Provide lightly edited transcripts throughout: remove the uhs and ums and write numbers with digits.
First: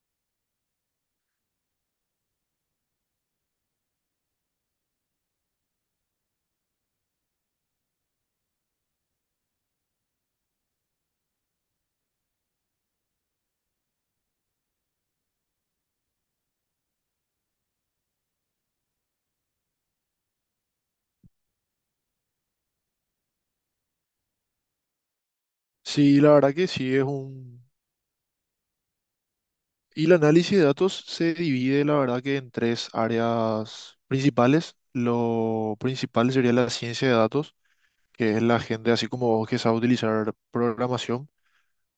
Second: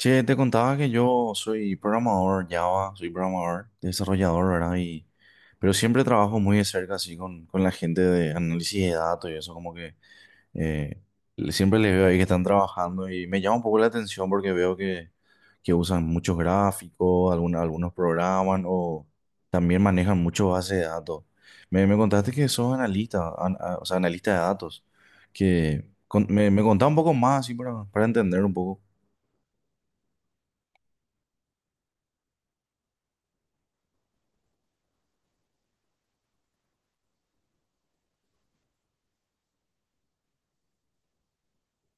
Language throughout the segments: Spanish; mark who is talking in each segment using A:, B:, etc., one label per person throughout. A: Che, te contaba que yo soy programador Java, soy programador, desarrollador, ¿verdad? Y, pero siempre trabajo muy de cerca así con la gente de análisis de datos y eso, como que eh, siempre les veo ahí que están trabajando y me llama un poco la atención porque veo que usan muchos gráficos, algunos programan o también manejan mucho base de datos. Me contaste que sos analista, o sea, analista de datos,
B: Sí, la verdad
A: me
B: que
A: contá un
B: sí es
A: poco más así
B: un...
A: para entender un poco.
B: Y el análisis de datos se divide, la verdad que en tres áreas principales. Lo principal sería la ciencia de datos, que es la gente así como vos que sabe utilizar programación,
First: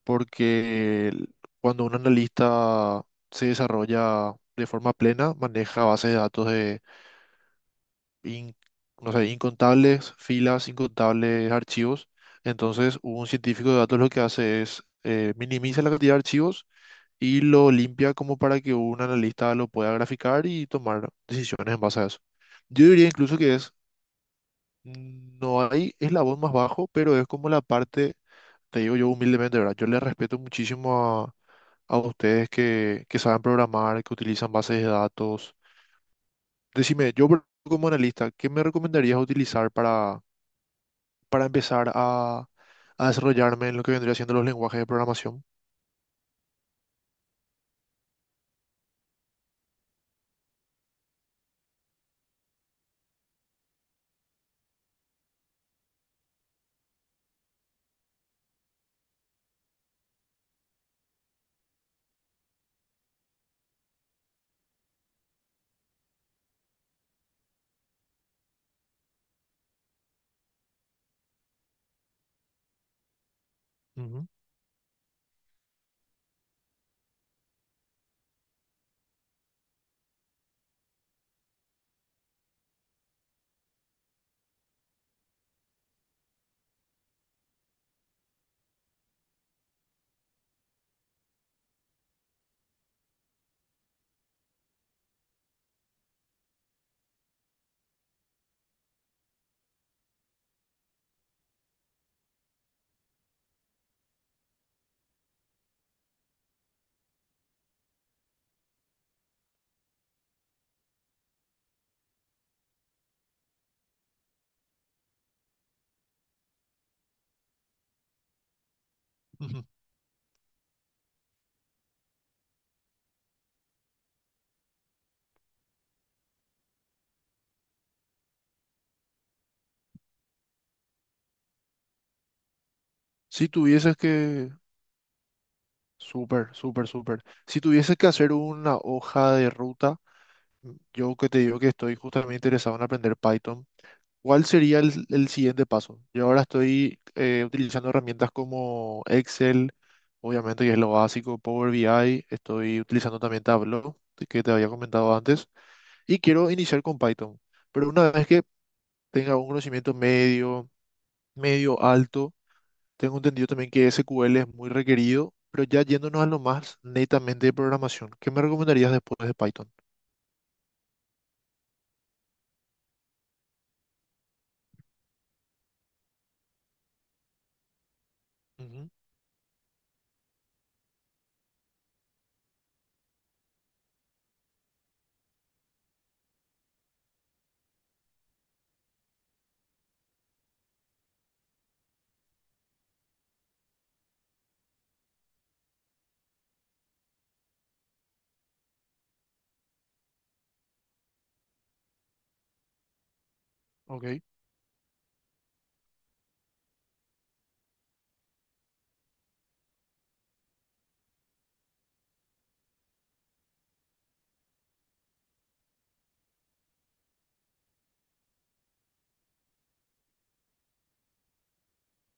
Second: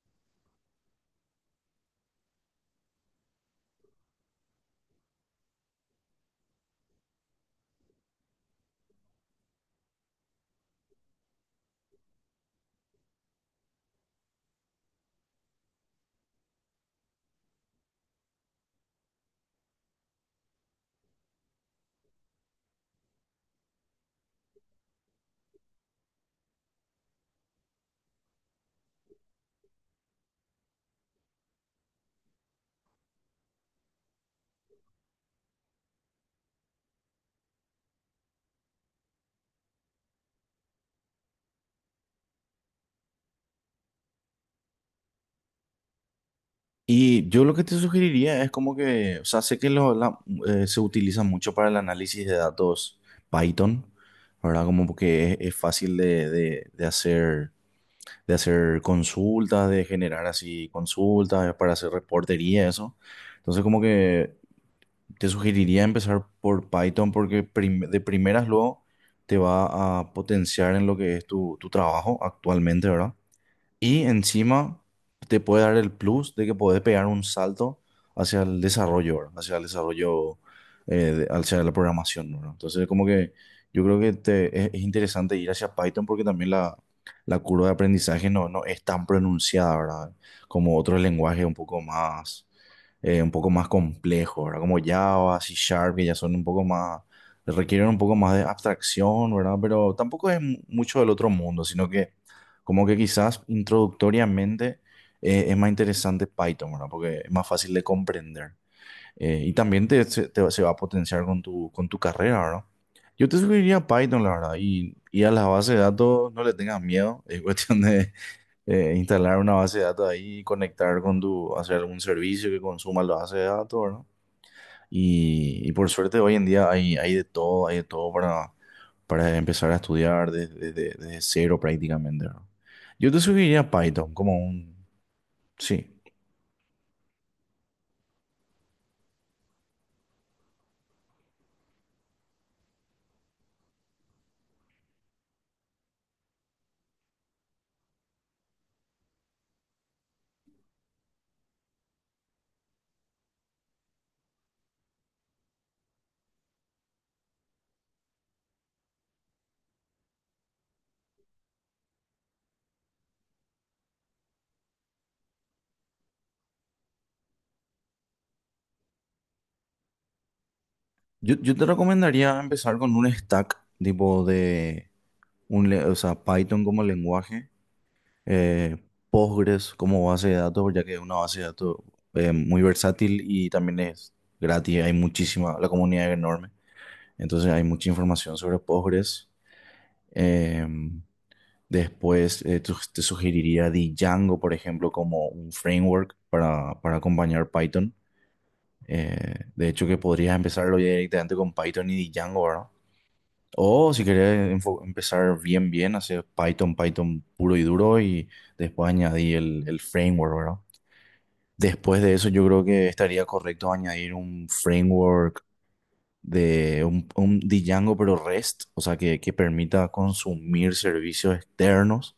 B: porque el- cuando un analista se desarrolla de forma plena, maneja bases de datos de in- no sé, incontables filas, incontables archivos. Entonces, un científico de datos lo que hace es minimiza la cantidad de archivos y lo limpia como para que un analista lo pueda graficar y tomar decisiones en base a eso. Yo diría incluso que es, no hay eslabón más bajo, pero es como la parte, te digo yo humildemente, ¿verdad? Yo le respeto muchísimo a ustedes que saben programar, que utilizan bases de datos. Decime, como analista, ¿qué me recomendarías utilizar para empezar a desarrollarme en lo que vendría siendo los lenguajes de programación?
A: Y yo lo que te sugeriría es como que, o sea, sé que se utiliza mucho para el análisis de datos Python, ¿verdad? Como que es fácil de, de hacer consultas, de generar así consultas, para hacer reportería, eso. Entonces, como que te sugeriría empezar por Python porque de primeras luego te va a potenciar en lo que es tu, tu trabajo actualmente, ¿verdad? Y
B: Ujú,
A: encima te puede dar el plus de que podés pegar un salto hacia el desarrollo, ¿verdad? Hacia el desarrollo, eh, hacia la programación, ¿verdad? Entonces, como que yo creo que es interesante ir hacia Python porque también la curva de aprendizaje no, no es tan pronunciada, ¿verdad? Como otros lenguajes un poco más complejos, ¿verdad? Como Java, C Sharp, que ya son un poco más, requieren un poco más de abstracción, ¿verdad? Pero tampoco es mucho del otro mundo, sino que como que quizás introductoriamente es más interesante Python, ¿verdad? Porque es más fácil de comprender. Y también se va a potenciar con tu carrera, ¿verdad? Yo te sugeriría Python, la verdad. Y a las bases de datos no le tengas miedo. Es cuestión de instalar una
B: ujú.
A: base de datos ahí y conectar con tu, hacer algún servicio que consuma la base de datos, ¿verdad? Y por suerte hoy en día hay, hay de todo para empezar a estudiar desde, desde cero prácticamente, ¿verdad? Yo te
B: Si
A: sugeriría
B: tuvieses
A: Python como
B: que,
A: un... Sí.
B: súper, súper, súper. Si tuvieses que hacer una hoja de ruta, yo que te digo que estoy justamente interesado en aprender Python, ¿cuál sería el siguiente paso? Yo ahora estoy utilizando herramientas como Excel, obviamente que es lo básico, Power BI, estoy utilizando también Tableau, que te había comentado antes, y quiero iniciar con Python. Pero una vez que tenga un conocimiento medio, medio alto. Tengo entendido también que SQL es muy requerido, pero ya yéndonos a lo más netamente de programación, ¿qué me recomendarías después de Python?
A: Yo te recomendaría empezar con un stack tipo de... O sea, Python como lenguaje, eh,
B: Ujú,
A: Postgres como base de datos, ya que es una base de datos muy versátil y también es gratis, hay muchísima, la comunidad es enorme, entonces hay mucha información sobre Postgres. Em, Después te sugeriría Django, por ejemplo, como un framework para acompañar Python. De hecho, que podrías empezarlo ya directamente con Python y Django, ¿verdad? O si
B: ok.
A: querés empezar bien, bien, hacer Python, Python puro y duro y después añadir el framework, ¿verdad? Después de eso, yo creo que estaría correcto añadir un framework de un Django pero REST, o sea, que permita consumir servicios externos,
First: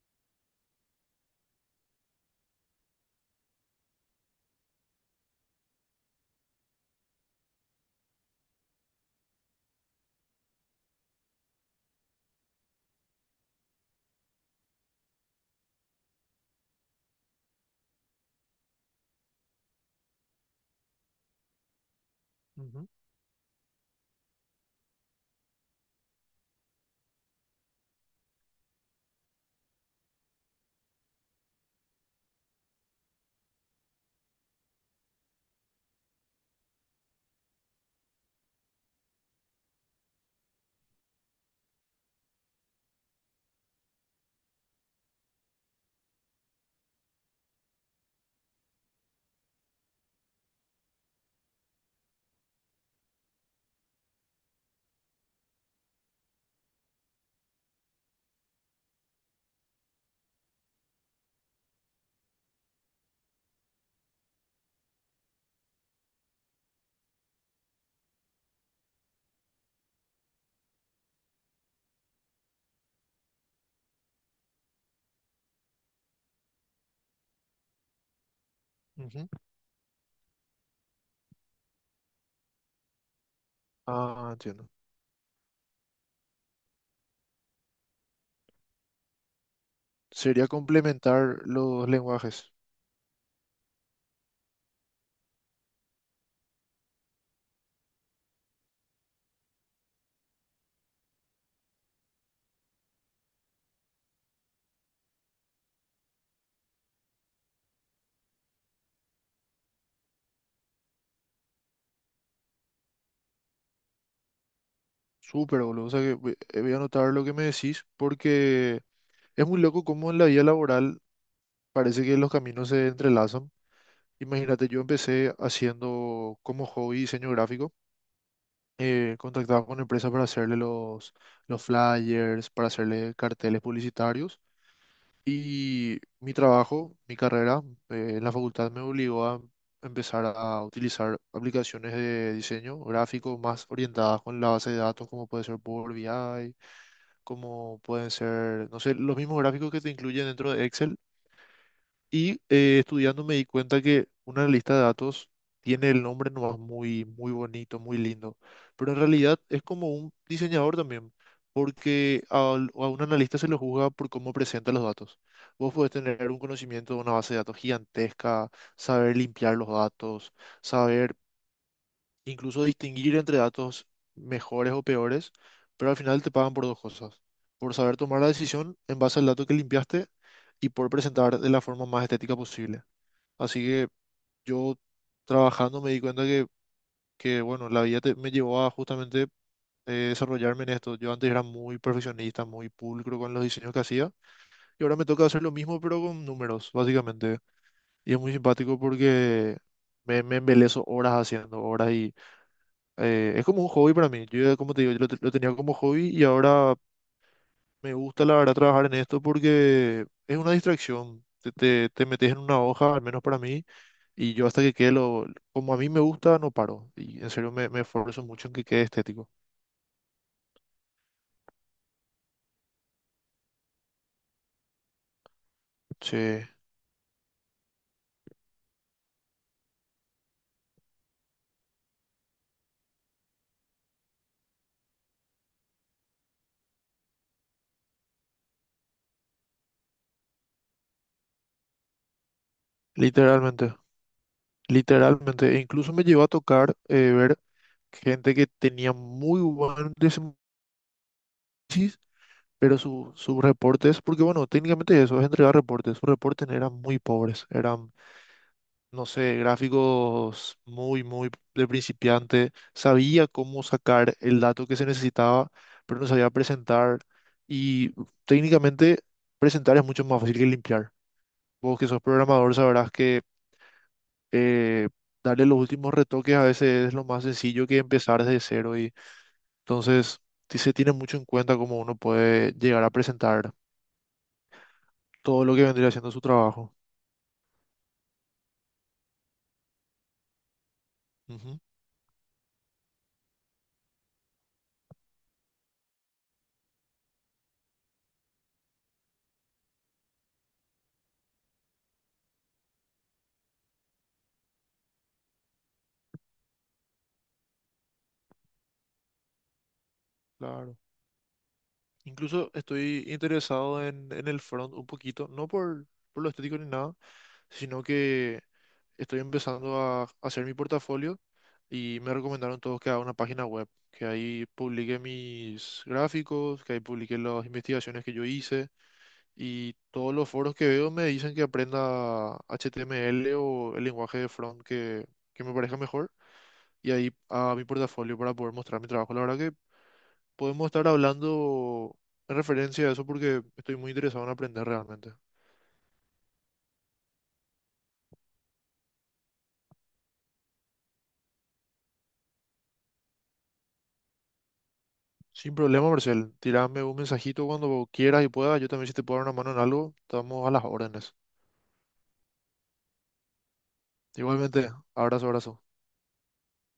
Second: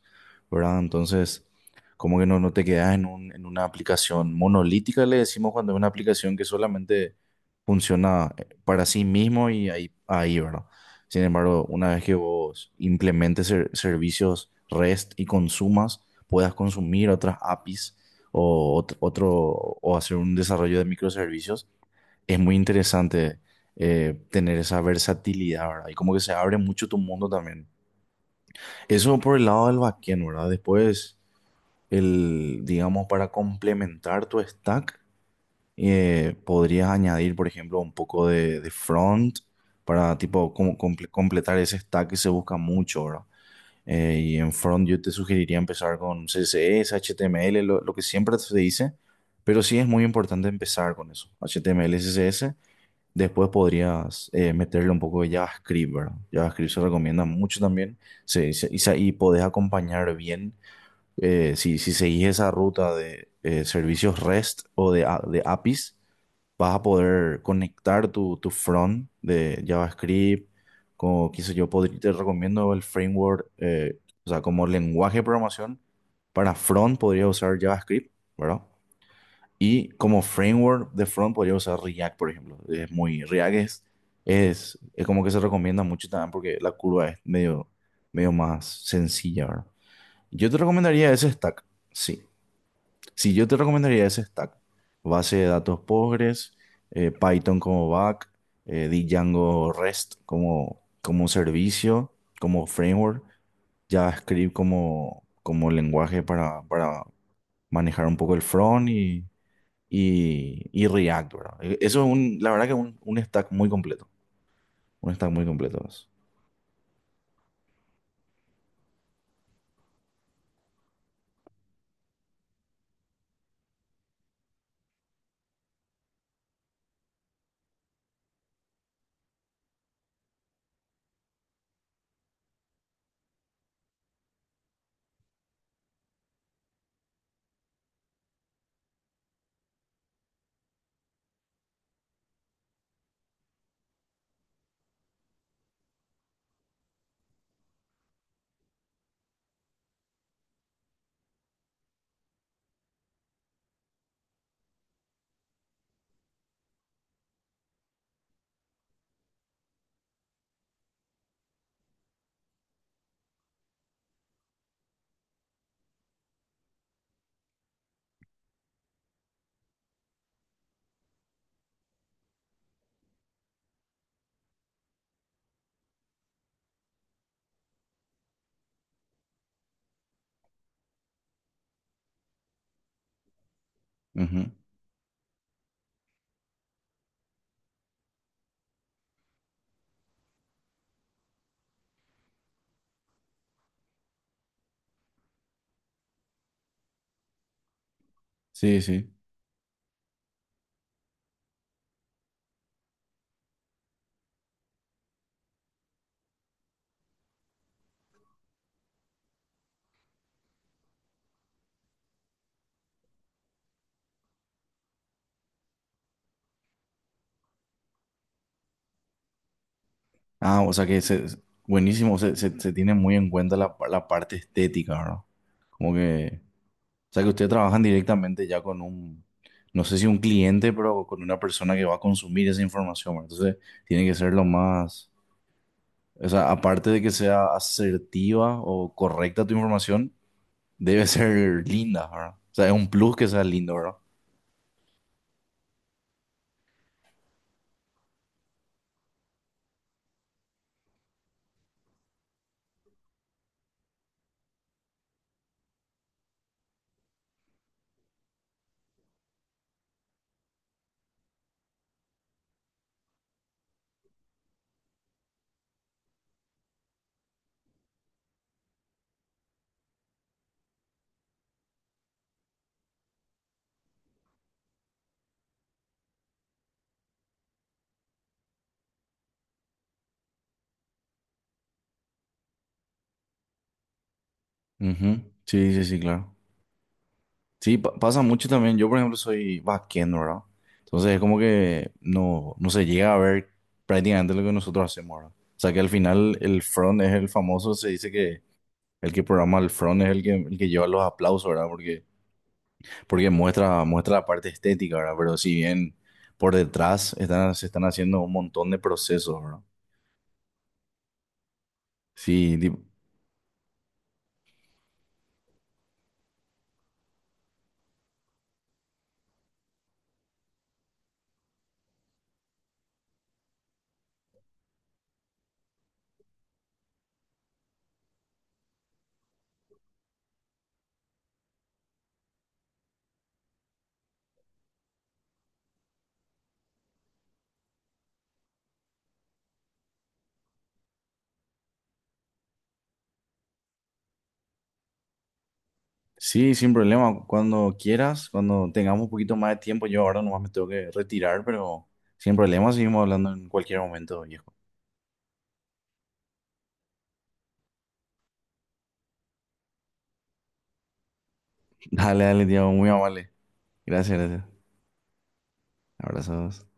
A: ¿verdad? Entonces, como que no, no te quedas en en una aplicación monolítica, le decimos cuando es una aplicación que solamente funciona para sí mismo y ahí, ¿verdad? Sin embargo, una vez que vos implementes servicios REST y consumas, puedas consumir otras APIs o otro, o hacer un desarrollo de microservicios es muy
B: Ujú,
A: interesante tener esa versatilidad, ¿verdad? Y como que se abre mucho tu mundo también. Eso por el lado del backend, ¿verdad? Después, el, digamos, para complementar tu stack, podrías añadir, por ejemplo, un poco de front para, tipo, como completar ese stack que se busca mucho, ¿verdad? Y en front yo te sugeriría empezar con CSS, HTML, lo que siempre se dice, pero sí es muy importante empezar con eso, HTML, CSS. Después podrías meterle un poco de JavaScript, ¿verdad? JavaScript se recomienda mucho también, y, y podés acompañar bien, si seguís esa ruta de servicios REST o de, de APIs, vas a poder conectar tu, tu front de JavaScript, como qué sé yo, podría, te recomiendo el framework, o sea, como lenguaje de programación para front podría usar JavaScript, ¿verdad?
B: ujú.
A: Y como framework de front podría usar React, por ejemplo. Es muy, React es,
B: Ah, entiendo.
A: es como que se recomienda mucho también porque la curva es medio, medio más sencilla, ¿verdad?
B: Sería
A: Yo te recomendaría ese
B: complementar
A: stack,
B: los
A: sí.
B: lenguajes.
A: Sí, yo te recomendaría ese stack. Base de datos Postgres, Python como back, Django REST como, como servicio, como framework, JavaScript como, como lenguaje para manejar un poco el front y React, ¿verdad? Eso es un, la verdad que es un stack muy completo. Un stack muy
B: Súper,
A: completo
B: boludo. O sea
A: es.
B: que voy voy a anotar lo que me decís porque es muy loco cómo en la vida laboral parece que los caminos se entrelazan. Imagínate, yo empecé haciendo como hobby diseño gráfico, contactaba con empresas para hacerle los flyers, para hacerle carteles publicitarios. Y mi trabajo, mi carrera, en la facultad me obligó a empezar a utilizar aplicaciones de diseño gráfico más orientadas con la base de datos, como puede ser Power BI, como pueden ser, no sé, los mismos gráficos que te incluyen dentro de Excel, y estudiando me di cuenta que una lista de datos tiene el nombre nomás muy, muy bonito, muy lindo, pero en realidad es como un diseñador también, porque un analista se lo juzga por cómo presenta los datos. Vos podés tener un conocimiento de una base de datos gigantesca, saber limpiar los datos, saber incluso distinguir entre datos mejores o peores, pero al final te pagan por dos cosas, por saber tomar la decisión en base al dato que limpiaste y por presentar de la forma más estética posible. Así que
A: Ujú.
B: yo trabajando me di cuenta que bueno, me llevó a justamente, desarrollarme en esto. Yo antes era muy perfeccionista, muy pulcro con los diseños que hacía y ahora me toca hacer lo mismo pero con números, básicamente. Y es muy simpático
A: Sí, sí.
B: porque me embeleso horas haciendo horas y, es como un hobby para mí. Yo, ya, como te digo, lo tenía como hobby y ahora me gusta la verdad trabajar en esto porque es una distracción. Te metes en una hoja, al menos para mí, y yo hasta que quede lo, como a mí me gusta, no paro. Y en serio me esfuerzo mucho en que quede estético.
A: Ah, o sea que es buenísimo, se tiene muy en cuenta la, la parte estética, ¿verdad? Como
B: Sí,
A: que, o sea que ustedes trabajan directamente ya con un, no sé si un cliente, pero con una persona que va a consumir esa información, ¿verdad? Entonces, tiene que ser lo más, o sea, aparte de que sea asertiva o correcta tu información, debe ser linda, ¿verdad? O sea, es un plus que sea
B: literalmente,
A: lindo.
B: literalmente. E incluso me llevó a tocar ver gente que tenía muy buen desempeño, pero sus reportes, porque bueno, técnicamente eso es entregar reportes. Sus reportes eran muy pobres, eran, no sé, gráficos muy, muy de principiante. Sabía cómo sacar el dato que se necesitaba, pero no sabía presentar. Y técnicamente presentar es mucho más fácil que limpiar. Vos que sos programador sabrás que, eh, darle los últimos retoques a veces es lo más sencillo que empezar desde cero. Y entonces sí se tiene mucho en cuenta cómo uno puede llegar a presentar
A: Ujú.
B: todo lo que
A: Sí, sí,
B: vendría
A: sí,
B: haciendo su
A: claro.
B: trabajo.
A: Sí, pasa mucho también. Yo, por ejemplo, soy backend, ¿verdad? Entonces es como
B: Ujú,
A: que no, no se llega a ver prácticamente lo que nosotros hacemos, ¿verdad? O sea que al final el front es el famoso, se dice que el que programa el front es el que lleva los aplausos, ¿verdad? Porque, porque muestra, muestra la parte estética, ¿verdad? Pero si bien por detrás están, se están haciendo un montón de procesos, ¿verdad?
B: claro. Incluso
A: Sí,
B: estoy interesado en el front un poquito, no por, por lo estético ni nada, sino que estoy empezando a hacer mi portafolio y me recomendaron todos que haga una página web, que ahí publique mis gráficos, que ahí publique las investigaciones que yo hice, y todos los foros que veo me dicen que aprenda HTML o el lenguaje de front que me parezca mejor y ahí a mi portafolio para poder mostrar mi trabajo. La verdad, podemos estar hablando en referencia a eso porque estoy muy interesado en aprender realmente.
A: sí, sin problema. Cuando quieras, cuando tengamos un poquito más de tiempo, yo ahora nomás me tengo que retirar, pero sin problema, seguimos hablando en cualquier momento, viejo.
B: Sin problema, Marcel. Tirame un mensajito cuando quieras y puedas. Yo también, si te puedo dar una mano en algo, estamos a las órdenes.
A: Dale, dale, Diego, muy amable. Gracias, gracias.
B: Igualmente, abrazo, abrazo.
A: Abrazos.